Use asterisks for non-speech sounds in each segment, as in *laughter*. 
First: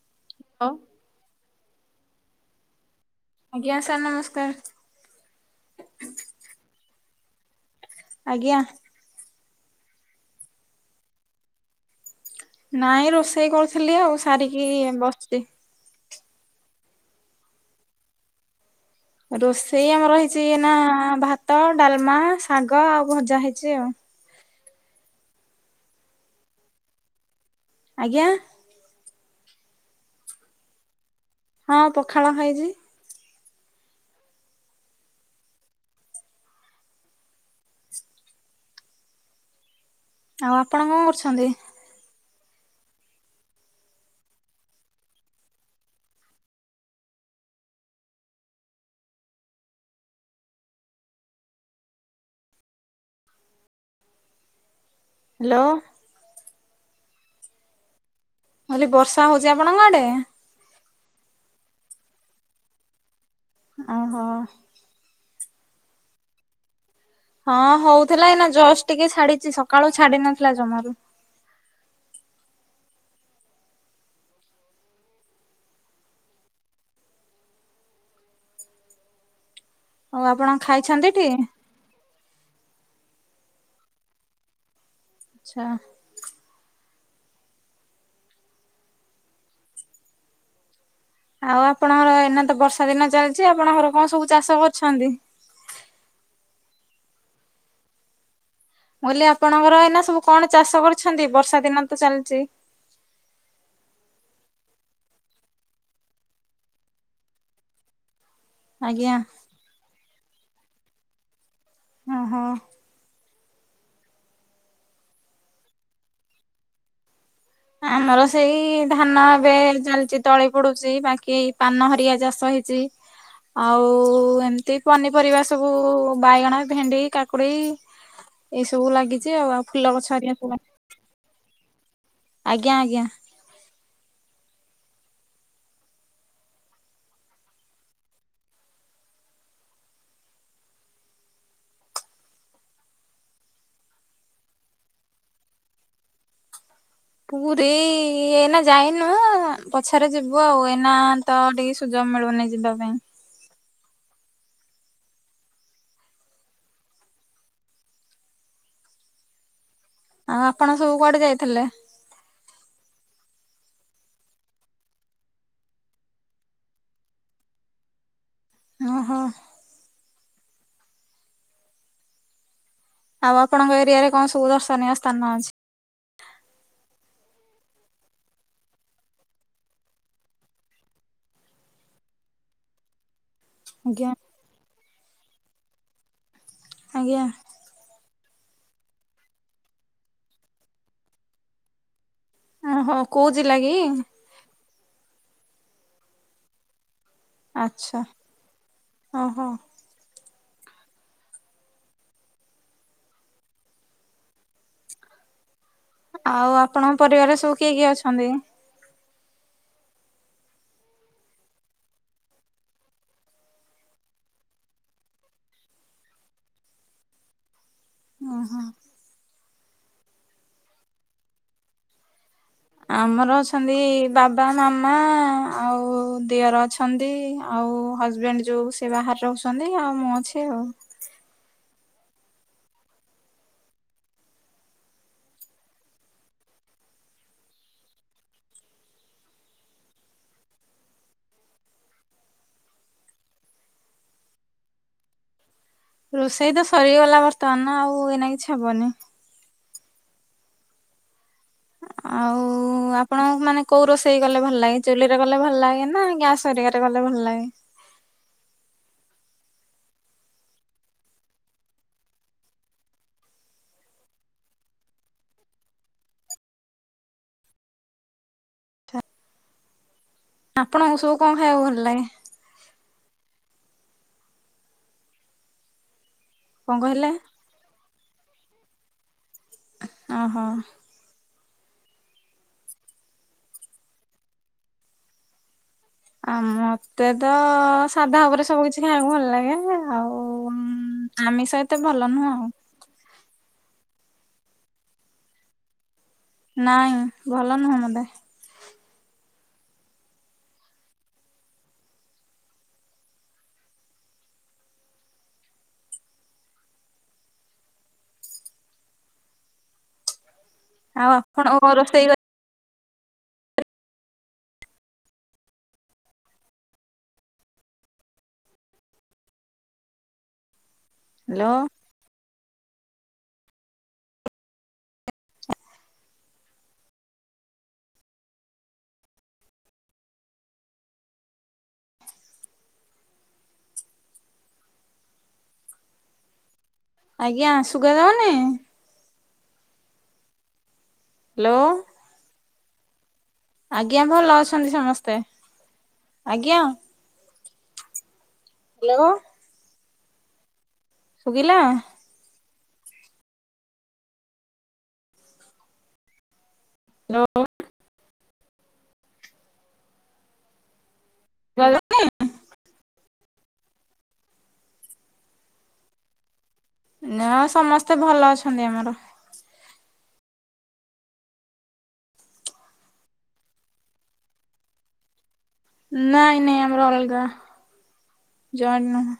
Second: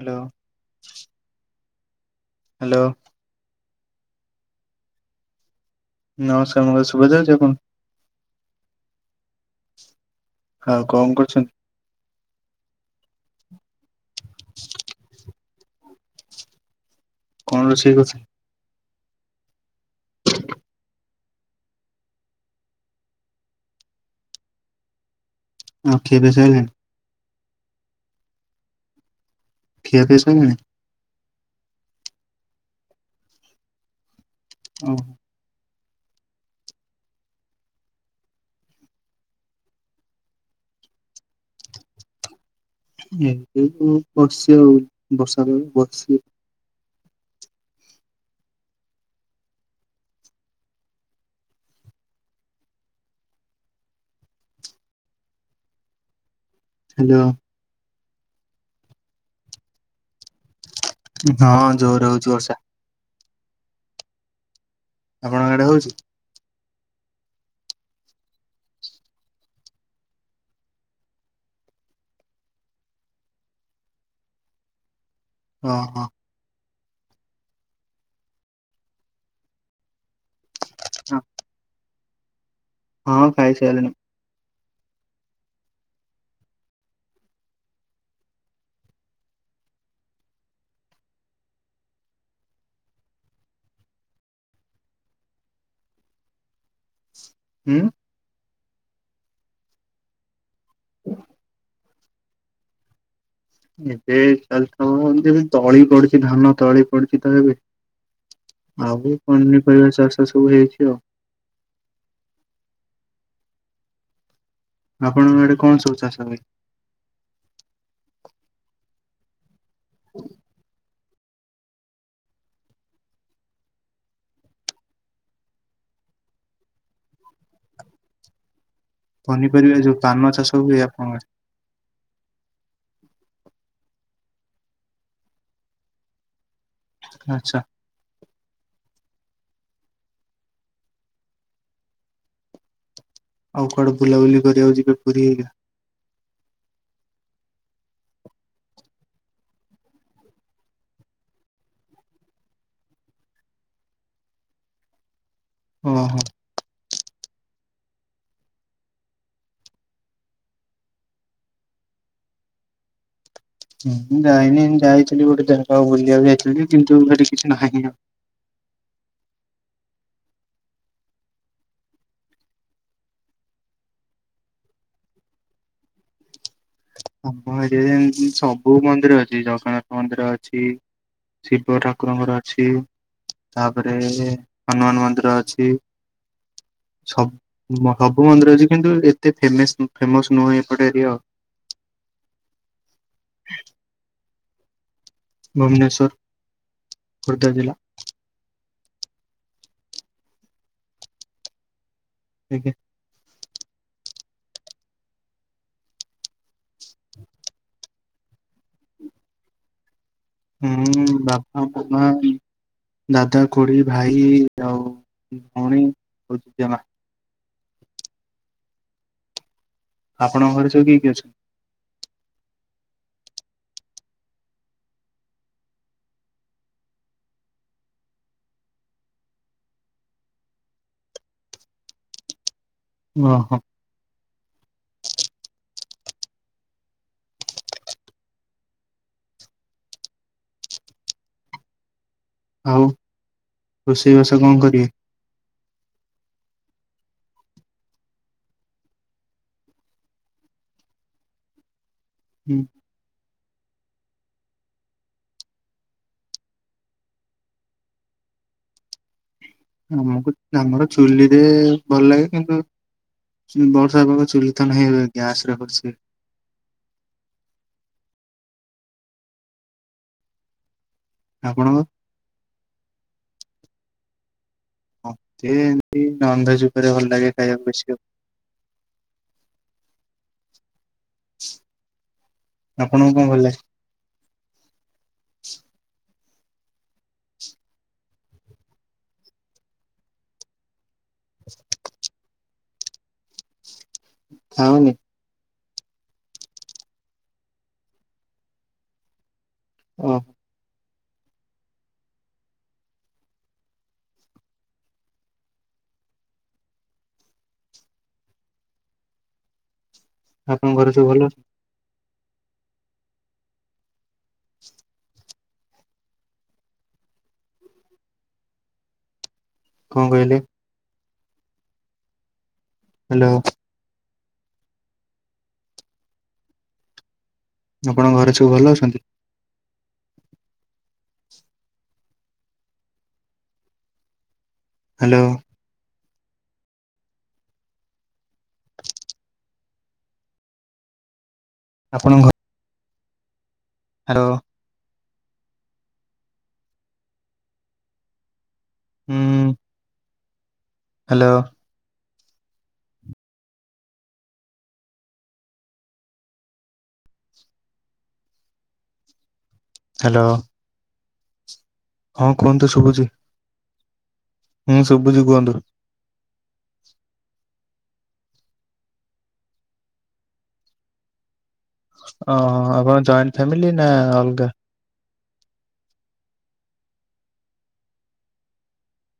Hello. ଆଉ। Hello. ଆଜ୍ଞା sir ନମସ୍କାର। ନମସ୍କାର ମୋର ଶୁଵାଯାଉଚି ଆପଣଙ୍କୁ! ଆଜ୍ଞା। ଆଉ କଣ କରୁଚନ୍ତି? ନାଇଁ ରୋଷେଇ କରୁଥିଲି ଆଉ ସାରିକି ଏ ବସଚି। କଣ ରୋଷଇ ଅଛି! ରୋଷେଇ ଆମର ହେଇଚି ଏଇନା ଭାତ, ଡାଲମା, ଶାଗ ଆଉ ଭଜା ହେଇଚି ଆଉ। ନାଁ ଖିଆ ପିଆ ସଇଲାଣି! ଆଜ୍ଞା। ଖିଆପିଆ ସଇଲାଣି! ହଁ ପଖାଳ ଖାଇଚି। ଅହ। ଆଉ ଆପଣ କଣ କରୁଛନ୍ତି! ନିଦକୁ ବସିଚି ଆଉ ବର୍ଷାବେଳ ବସଚି ଆଉ। ହ୍ୟାଲୋ। ହାଲୋ। କହିଲି ବର୍ଷା ହଉଚି ଆପଣଙ୍କ ଆଡେ! ଉଁ ହଁ ଜୋର ହଉଚି ବର୍ଷା। ଆହ। ଆପଣଙ୍କ ଆଡେ ହଉଚି। ହଁ ହଉଥିଲା ଏଇନା ଜଷ୍ଟ ଟିକେ ଛାଡିଚି, ସକାଳୁ ଛାଡି ନଥିଲା ଜମାରୁ। ଅହ। ଅ ଆପଣ ଖାଇଛନ୍ତିଟି! ହଁ ଖାଇସାରିଲିଣି। ଛାଆ। ଆଉ ଆପଣଙ୍କର ଏଇନାତ ବର୍ଷା ଦିନ ଚାଲିଚି! ଆପଣଙ୍କ ଘର କଣ ସବୁ ଚାଷ କରୁଛନ୍ତି! ହୁଁ। ମୁଁ କହିଲି ଆପଣଙ୍କର ଏଇନା ସବୁ କଣ ଚାଷ କରୁଛନ୍ତି ବର୍ଷା ଦିନ ତ ଚାଲିଛି। ଏବେ ଚାଲିଥବ ଯେ ତଳି ପଡିଛି ଧାନ ତଳି ପଡିଛି ତ ଏବେ। ଆଉ ଆଜ୍ଞା। ପନିପରିବା ଚାଷ ସବୁ ହେଇଛି ଆଉ। ଓହୋ। ଆପଣଙ୍କ ଆଡେ କଣ ସବୁ ଚାଷ ଭାଇ? ଆମର ସେଇ ଧାନ ଏବେ ଚାଲିଛି ତଳି ପୋଡୁଛି ବାକି ଧାନ ହରିିଆ ଚାଷ ହେଇଛି। ଆଉ ଏମିତି ପନିପରିବା ସବୁ ବାଇଗଣ ଭେଣ୍ଡି କାକୁଡି। *inaudible* ଏଇସବୁ ଲାଗିଚି। ପନିପରିବା ଯୋଉ ପାନ ଚାଷ ହୁଏ ଆପଣଙ୍କ ଆଡେ। ଆଜ୍ଞା ଆଜ୍ଞା। ଆଛା। ଆଉ କୁଆଡେ ବୁଲାବୁଲି କରିବାକୁ ଯିବେ ପୁରୀ ହେଇଗା। ପୁରୀ ଏଇନା ଯାଇନୁ ପଛରେ ଯିବୁ ଆଉ ଏଇନା ତ ଟିକେ ସୁଯୋଗ ମିଳୁନି ଯିବା ପାଇଁ। ହଁ ହଁ। ଆଉ ଆପଣ ସବୁ କୁଆଡେ ଯାଇଥିଲେ? ହୁଁ ମୁଁ ଯାଇନି ମୁ ଯାଇଥିଲି ଗୋଟେ ଜାଗା ଆଉ ବୁଲିବାକୁ ଯାଇଥିଲି କିନ୍ତୁ ସେଠି କିଛି ନାହିଁ ଆଉ। ଓହୋ। ଆଉ ଆପଣଙ୍କ ଏରିଆରେ କଣ ସବୁ ଦର୍ଶନୀୟ ସ୍ଥାନ ଅଛି? ଆମ ଏରିଆରେ ସବୁ ମନ୍ଦିର ଅଛି ଜଗନ୍ନାଥ ମନ୍ଦିର ଅଛି। ଶିବ ଠାକୁରଙ୍କର ଅଛି। ତାପରେ ଆଜ୍ଞା। ହନୁମାନ ମନ୍ଦିର ଅଛି ଆଜ୍ଞା ସବ ହବୁ ମନ୍ଦିର ଅଛି କିନ୍ତୁ ଏତେ ଫ ଫେମସ ନୁହେଁ ଏପଟେ ଏରିଆ ଆଉ। ଓହୋ କୋହୁ ଜିଲ୍ଲା କି? ଭୁବନେଶ୍ଵର। ଆଚ୍ଛା ଓହୋ। ଆଜ୍ଞା। ଆଉ ଆପଣଙ୍କ ପରିବାରରେ ସବୁ କିଏ କିଏ ଅଛନ୍ତି? ହୁଁ ବାପା ମାମା। ଦାଦା କୁଡ଼ି ଭାଇ ଆଉ ଭଉଣୀ ଆଉ ଦଜେ ମା। ଓହୋ। ଆପଣଙ୍କ ଘରେ ସବୁ କିଏ କି ଏ ଅଛନ୍ତି? ଆମର ଅଛନ୍ତି ବାବା ମାମା ଆଉ ଦିଅର ଅଛନ୍ତି। ଅଛନ୍ତି ଆଉ ହଜବେଣ୍ଡ ଯୋଉ ସେ ବାହାରେ ରହୁଛନ୍ତି ଆଉ ମୁଁ ଅଛି ଆଉ। ଓହୋ। ଆଉ ରୋଷେଇବାସ କଣ କରିବେ? ରୋଷେଇ ତ ସରିଗଲା ବର୍ତ୍ତମାନ ଆଉ ଏଇନା କିଛି ହବନି। ଆଉ ହୁଁ। ଆପଣ ମାନେ କୋଉ ରୋଷେଇ କଲେ ଭଲ ଲାଗେ ଚୁଲିରେ ଗଲେ ଭଲ ଲାଗେ ନା ଗ୍ୟାସ କରିକାରେ ଗଲେ ଭଲ ଲାଗେ। ଆମକୁ ଆମର ଚୁଲିରେ ଭଲ ଲାଗେ କିନ୍ତୁ ବର୍ଷା ପାଗ ଚୁଲିଥନ ହେଇବେ ଗ୍ୟାସ କରୁଛି। ଆପଣ ସୋ ଆପଣଙ୍କ *unintelligible* ହ ସେ ଇ ନନ୍ ଭେଜ କଣ ଉପରେ କହିଲେ? ଭଲ ଲାଗେ ଖାଇବାକୁ ବେଶିଆଉ। ଓହୋ। *inaudible* ଆପଣଙ୍କୁ କଣ ଭଲ ଲାଗେ? ଆ ମତେ ତ ସାଧା ଉପରେ ସବୁ କିଛି ଖାଇବାକୁ ଭଲ ଲାଗେ ଆଉ ଆମିଷ ଏତେ ଭଲ ନୁହଁ ଆଉ। ହଉନି। ନାଇଁ ଭଲ ନୁହଁ ମୋତେ। ଓହୋ। ଆପଣଙ୍କ ଘରେ ସବୁ ଆଉ ଭଲ ଅଛନ୍ତି ଆପଣ କ ରୋଷେଇ *unintelligible* କଣ କହିଲେ? ହ୍ୟାଲୋ। ହ୍ୟାଲୋ। ଦି ଆପଣଙ୍କ ଘରେ ସବୁ ଭଲ ଅଛନ୍ତି? ହ୍ୟାଲୋ। ଆଜ୍ଞା ଆସୁଗା ଗାଉନି। ହ୍ୟାଲୋ। ଆପଣଙ୍କ ଘର? ଆଜ୍ଞା ଭଲ ଅଛନ୍ତି ସମସ୍ତେ ଆଜ୍ଞା। ହ୍ୟାଲୋ। ହୁଁ ହ୍ୟାଲୋ ଶୁଖିଲା। Hello *unintelligible* hello. ଭ *unintelligible* ହଁ କୁହନ୍ତୁ ଶୁଭୁଛି। ନାହିଁ ସୁବୁଛି କୁହନ୍ତୁ। ନା ସମସ୍ତେ ଭଲ ଅଛନ୍ତି ଆମର। ଓହ ଆପଣ ଜଏଣ୍ଟ ଫ୍ୟାମିଲି ନା ଅଲଗା। ନାଇଁ ନାଇଁ ଆମର ଅଲଗା ଯଏଣ୍ଟ ନୁହଁ।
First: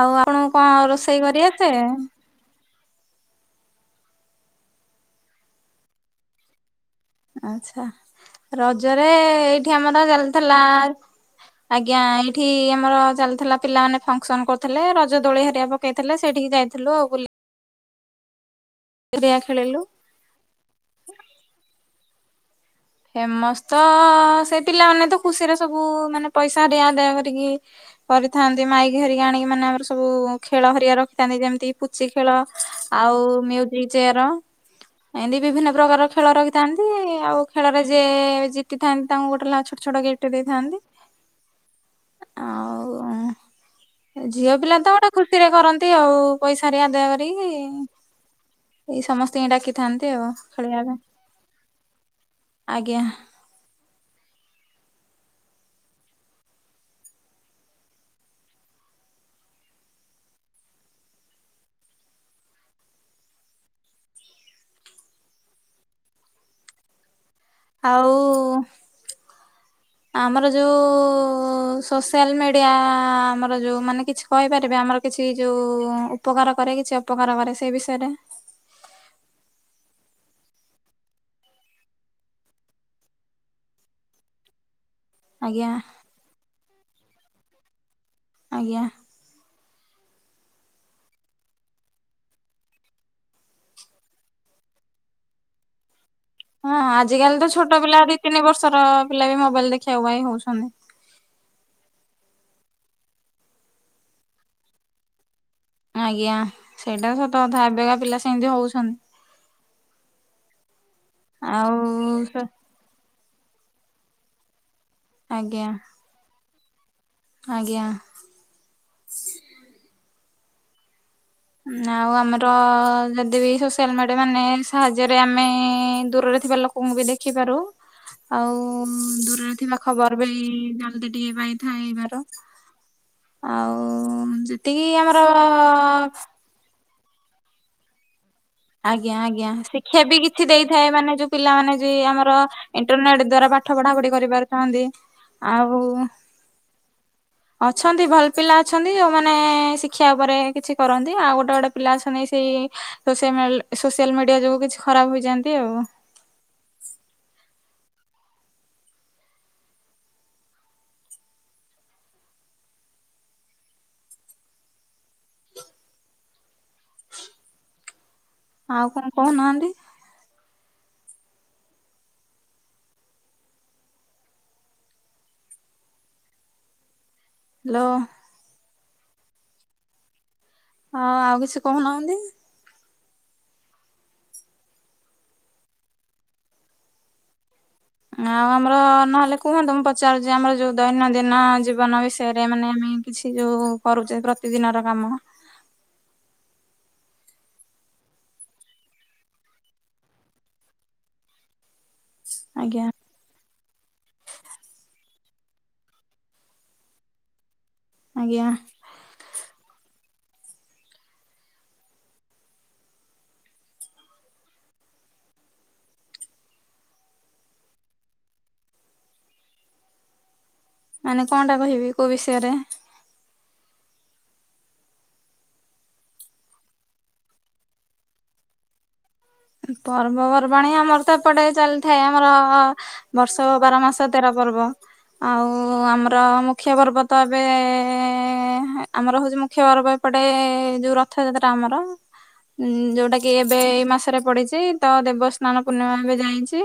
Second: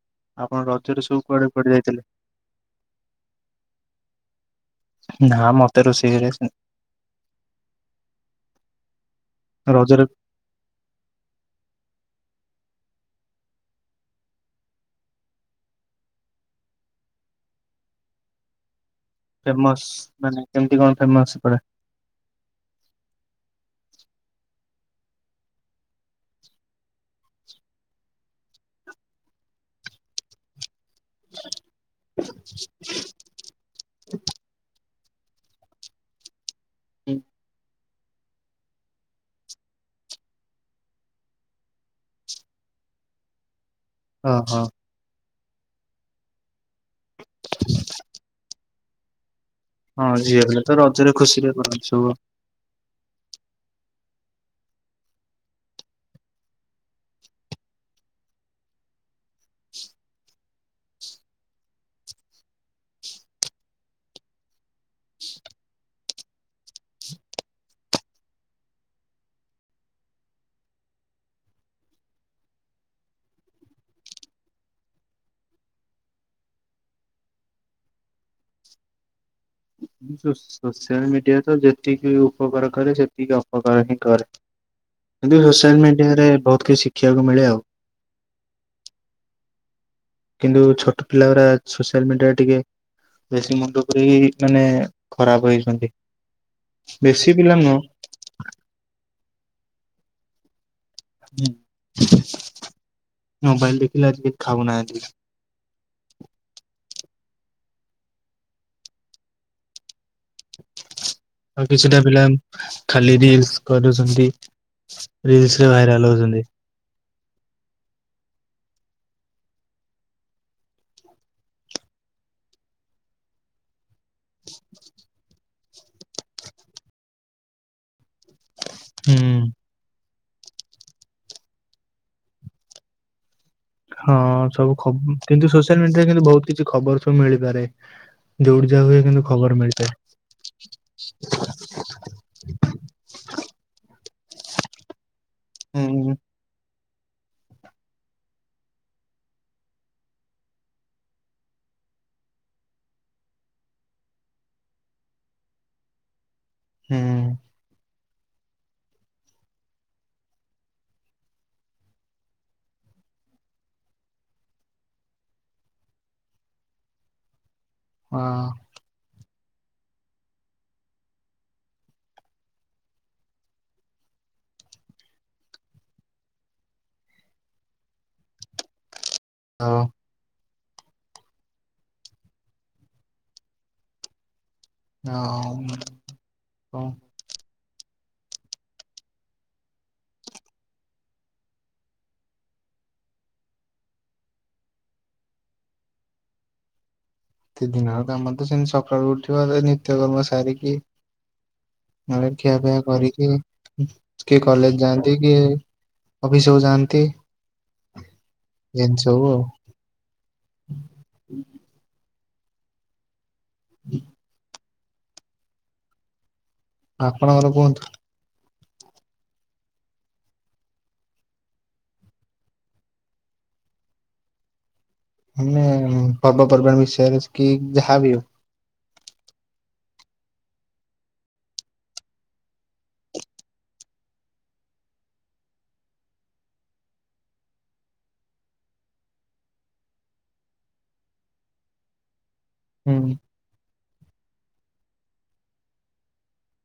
ଆଉ ଆପଣ କଣ ରଜରେ ସବୁ ରୋଷେଇ କରି କୁଆଡେ କୁଆଡେ ବତେ। ଯାଇଥିଲେ ନା ମତେ ରୋଷେଇ କରି ଆସେନି। ଆଛା ରଜରେ ଏଇଠି ଆମର ରଜରେ ଚାଲିଥିଲା ଆଜ୍ଞା ଏଇଠି ଆମର ଚାଲିଥିଲା ପିଲାମାନେ ଫଙ୍କସନ କରୁଥିଲେ ରଜ ଦୋଳି ସେଠି ହବ କେଥିଲା ସେଠିକି ଯାଇଥିଲୁ ବୁଲି ହେରିଆ ଖେଳିଲୁ ଫେମସ ମାନେ କେମତି କଣ ଫେମସ ସେପଟେ? ଫେମସ ତ ସେ ପିଲାମାନେ ତ ଖୁସିରେ ସବୁ ମାନେ ପଇସା ଆଦାୟ ଆଦୟ କରିକି। କରିଥାନ୍ତି ମାଇକିଘିରିଆ ଆଣିକି ମାନେ ଆମର ସବୁ ଖେଳ ହରଆ ରଖି ନ୍ତି ଯେମିତି ପୁଚି ଖେଳ ଆଉ ମିଉ ଜିକି ଚେୟାର ଏମିତି ବିଭିନ୍ନ ପ୍ରକାର ଖେଳ ରଖିଥାନ୍ତି ଆଉ ରେ ଜିତିଥାନ୍ତି ତାଙ୍କୁ ଗୋଟେ ଲା ଛୋଟ ଛୋଟ ଗିଫ୍ଟ ଦେଇଥାନ୍ତି। ଆଉ ଝିଅ ଓହୋ। ପିଲାତ ଗୋଟେ ଖୁସି ରେ କରନ୍ତି ଆଉ ପଇସା ଆଦାୟ କରିକି ଏଇ ସମସ୍ତ ଏଇଡାକି ହଁ ଝିଅ ପିଲା ତ ରଜରେ ଖୁସିରେ କରନ୍ତି ସବୁ। ଆଜ୍ଞା। ଆଉ-ଉ ଆମର ଯୋଉ-ଉ ସୋସିଆଲ ମିଡିଆ-ଆ ଆମର ଯୋଉ ମାନେ କିଛି କହିପାରିବେ ଆମର କିଛି ଯୋଉ-ଉ ଉପକାର କରେ କିଛି ଅପକାର କରେ ସେଇ ବିଷୟରେ? ସୋସିଆଲ ମିଡିଆ ତ ଯେତିକି ଉପକାର କରେ ସେତିକି ଅପକାର ହିଁ କରେ। କିନ୍ତୁ ଆଜ୍ଞା ସୋସିଆଲ ମିଡିଆରେ ବୋହୁତ କିଛି ଶିଖିବାକୁ ମିଳେ ଆଉ। ଆଜ୍ଞା। କିନ୍ତୁ ଛୋଟ ପିଲା ଗୁରା ସୋସିଆଲ ମିଡିଆରେ ଟିକେ ବେଶୀ ମୁଣ୍ଡ ପୁରେଇକି ମାନେ ଖରାପ ହେଇଛନ୍ତି। ହଁ ବେଶୀ ଆଜିକାଲି ତ ନୁହଁ ଛୋଟ ପିଲା ଦି ତିନି ବର୍ଷର ପିଲା ବି ମୋବାଇଲ ଦେଖିବାକୁ ବାଇ ହୋଉଛନ୍ତି। ମୋବାଇଲ ଦେଖିଲେ ଆଜିିକେ ଖାଉନାହାନ୍ତି। ଆଜ୍ଞା ସେଇଟା ସତ କଥା ଏବେକା ପିଲା ସେମିତି ହୋଉଛନ୍ତି। ଆଉ କିଛିଟା ପିଲା ଖାଲି ରିଲ୍ସ କରୁଛନ୍ତି ଆଜ୍ଞା ରିଲ୍ସରେ ଭାଇରାଲ ହୋଉଛନ୍ତି। ଆଜ୍ଞା। ନା ଆଉ ଆମର-ଅ ଯଦି ବି ସୋ ସେଲମେଟ ମାନେ ସାହାଯ୍ୟରେ ଆମେ-ଏଁ ଦୂରରେ ଥିବା ଲୋକଙ୍କୁ ବି ଦେଖିପାରୁ, ଆଉ ଉମ୍ ହୁଁ ଦୂରରେ ଥିବା ଖବର ବି-ଇ ଜଲ୍ଦି ଟିକେ ପାଇଥାଏ ଏବାର। ହଁ ସବୁ ଖ କିନ୍ତୁ ସୋସିଆଲ ମିଡିଆରେ କିନ୍ତୁ ବୋହୁତ କିଛି ଖବର ସବୁ ମିଳିପାରେ। ଯଉଡି ଯା ହୁଏ କିନ୍ତୁ ଖବର ମିଳିପାରେ। ଥି ଦେଇଥାଏ ମାନେ ଯୋଉ ପିଲାମାନେ ଯି ଆମର ଇଣ୍ଟରନେଟ ଦ୍ଵାରା ପାଠ ପଢା ପଢି କରିପାରିଥାନ୍ତି, ଆଉ ହୁଁ। ଅଛନ୍ତି ଭଲ ପିଲା ଅଛନ୍ତି ଯୋଉମାନେ-ଏ ଶିକ୍ଷା ଉପରେ କିଛି କରନ୍ତି, ଆଉ ଗୋଟେ ଗୋଟେ ପିଲା ଅଛନ୍ତି ସେଇ ସୋସିଆମିଲ ସୋସିଆଲ ମିଡିଆ ଯୋଗୁ କିଛି ଖରାପ ହୋଇଯାନ୍ତି ଆଉ। ହୁଁ ପାଁ ଆଉ କଣ କୋହୁନାହାନ୍ତି? ହ୍ଲୋ। ହ। ହଁ ଆଉ କିଛି କହୁନାହାନ୍ତି? ହଁ। ଆଉ ଆମର ନହେଲେ କୁହନ୍ତୁ ମୁଁ ପଚାରୁଚି ଆମର ଯୋଉ ଦୈନନ୍ଦିନ ଜୀବନ ବିଷୟରେ ଏ ମାନେ ଆମେ କିଛି ଯୋଉ କରୁଚେ ପ୍ରତିଦିନର କାମ କି ଦିନଟା ମତେ ସେମିତି ସକାଳୁ ଉଠିବା ନିତ୍ୟକର୍ମ ସାରିକି ନଲେ ଖିଆପିଆ ଆଜ୍ଞା କରିକି କିଏ କଲେଜ ଯାଆନ୍ତି କିଏ ଅଫିସବୁ ଯାଆନ୍ତି। ଆଜ୍ଞା। ଏମିତି ସବୁ ଆଉ ହୁଁ ଆପଣଙ୍କର କୁହନ୍ତୁ? ମାନେ କଁଟା କହିବି କୋଉ ବିଷୟରେ? ମାନେ ପର୍ବପର୍ବାଣି ବିଷୟରେ କି ଯାହାବି ହୋଉ। ପର୍ବପର୍ବାଣି ଆମର ତ ଏପଟେ ଚାଲିଥାଏ ଆମର-ଅ ବର୍ଷକ ବାର ମାସ ତେର ପର୍ବ। ଆଉ ଆମର ମୁଖ୍ୟ ପର୍ବ ତ ଏବେ ଏ ଏ ଆମର ହଉଛି ମୁଖ୍ୟ ପର୍ବ ଏପଟେ ଏ ଯୋଉ ରଥ ଯାତ୍ରା ଆମର ହୁଁ ଯୋଉଟା କି ଏବେ ଏଇ ମାସରେ ପଡିଛି ତ ଦେବସ୍ନାନ ପୂର୍ଣ୍ଣିମା ଏବେ ଯାଇଛି।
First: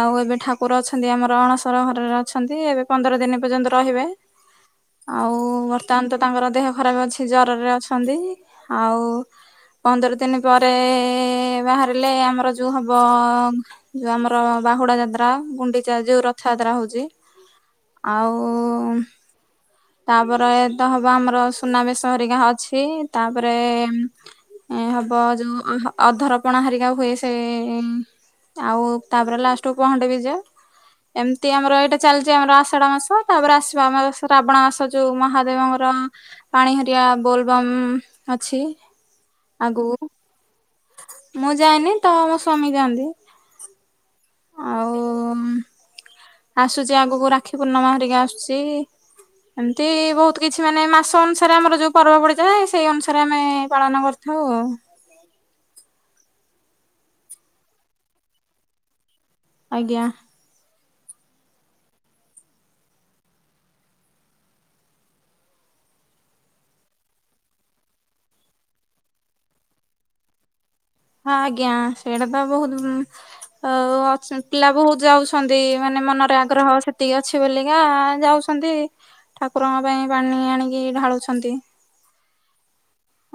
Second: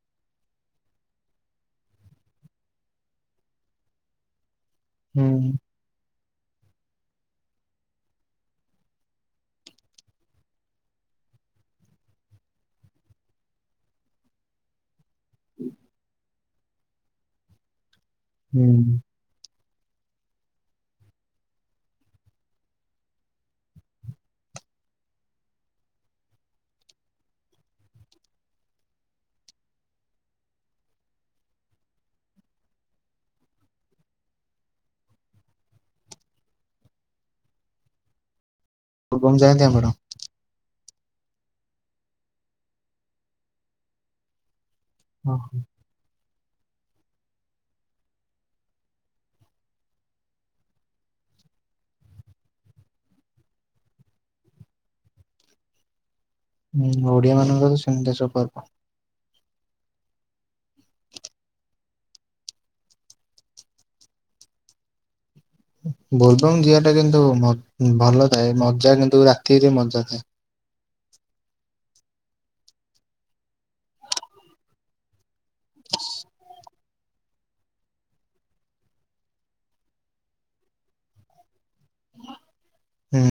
ଆଉ ଏବେ ଠାକୁର ଅଛନ୍ତି ଆମର ଅଣସର ଘରରେ ଅଛନ୍ତି ଏବେ ପନ୍ଦର ଦିନ ପର୍ଯ୍ୟନ୍ତ ରହିବେ। ହୁଁ ଆଉ ଉ ବର୍ତ୍ତମାନ ତ ତାଙ୍କର ଦେହ ଖରାପ ଅଛି ଜରରେ ଅଛନ୍ତି ଆଉ ପନ୍ଦର ଦିନ ପରେ ଇ ଇ ବାହାରିଲେ ଆମର ଯୋଉ ହବ ଯୋଉ ଆମର ବାହୁଡା ଯାତ୍ରା ଗୁଣ୍ଡିଚା ଯୋଉ ରଥ ଯାତ୍ରା ହଉଛି ଆଉ ହୁଁ ତାପରେ ତ ହବ ଆମର ସୁନାବେଶ ହେରିକା ଅଛି ତାପରେ ଏ ଏ ହବ ଯୋଉ ଅ ଅଧରପଣା ହାରିକା ହୁଏ ସେ ଏ ଆଉ ତାପରେ ଲାଷ୍ଟକୁୁ ପହଣ୍ଡି ବିଜେ ଏମିତି ଆମର ଏଇଟା ଚାଲିଚଛି ଆମର ଆଷାଢ ମାସ ତାପରେ ଆସିବା ଆମର ଶ୍ରାବଣ ମାସ। ସେ ଯଉ ମହାଦେବଙ୍କର ପାଣି ହେରିଆ ବୋଲବମ୍ ଅଛି। ବୋଲବମ୍ ଯାଆନ୍ତି ଆପଣ? ଆଗକୁ ମୁଁ ଯାଇନି ତ ମୋ ସ୍ଵାମୀ ଯାଆନ୍ତି। ଆଉ ହଁ ହଁ ଆସୁଛି ଆଗକୁ ରାକ୍ଷୀ ପୂର୍ଣ୍ଣମା ହେରିକା ଆସୁଛି। ଏମତି ବହୁତ କିଛି ମାନେ ମାସ ଅନୁସାରେ ଆମର ଯୋଉ ପର୍ବ ପଡିଥାଏ ସେଇ ଅନୁସାରେ ଆମେ ଏ ପାଳନ କରି ହଁ ହୁଁ ଓଡିଆ ମାନଙ୍କ ତ ସେମିତି ସବୁ ପର୍ଵ। ଆଜ୍ଞା। ବୋଲବଙ୍ଗ ଯିିବା ଟା କିନ୍ତୁ ଭଲ ଥାଏ ମଜା କିନ୍ତୁ ରାତିରେ ମଜା ଥାଏ। ହଁ ଆଜ୍ଞା ସେଇଟା ତ ବହୁତ ଆଉ ଅଛ ପିଲା ବହୁତ ଯାଉଛନ୍ତି ମାନେ ମନରେ ଆଗ୍ରହ ସେତିକି ଅଛି ବୋଲିକା ଯାଉ ଛନ୍ତି ଠାକୁରଙ୍କ ପାଇଁ ପାଣି ଆଣିକି ଢାଳୁଛନ୍ତି।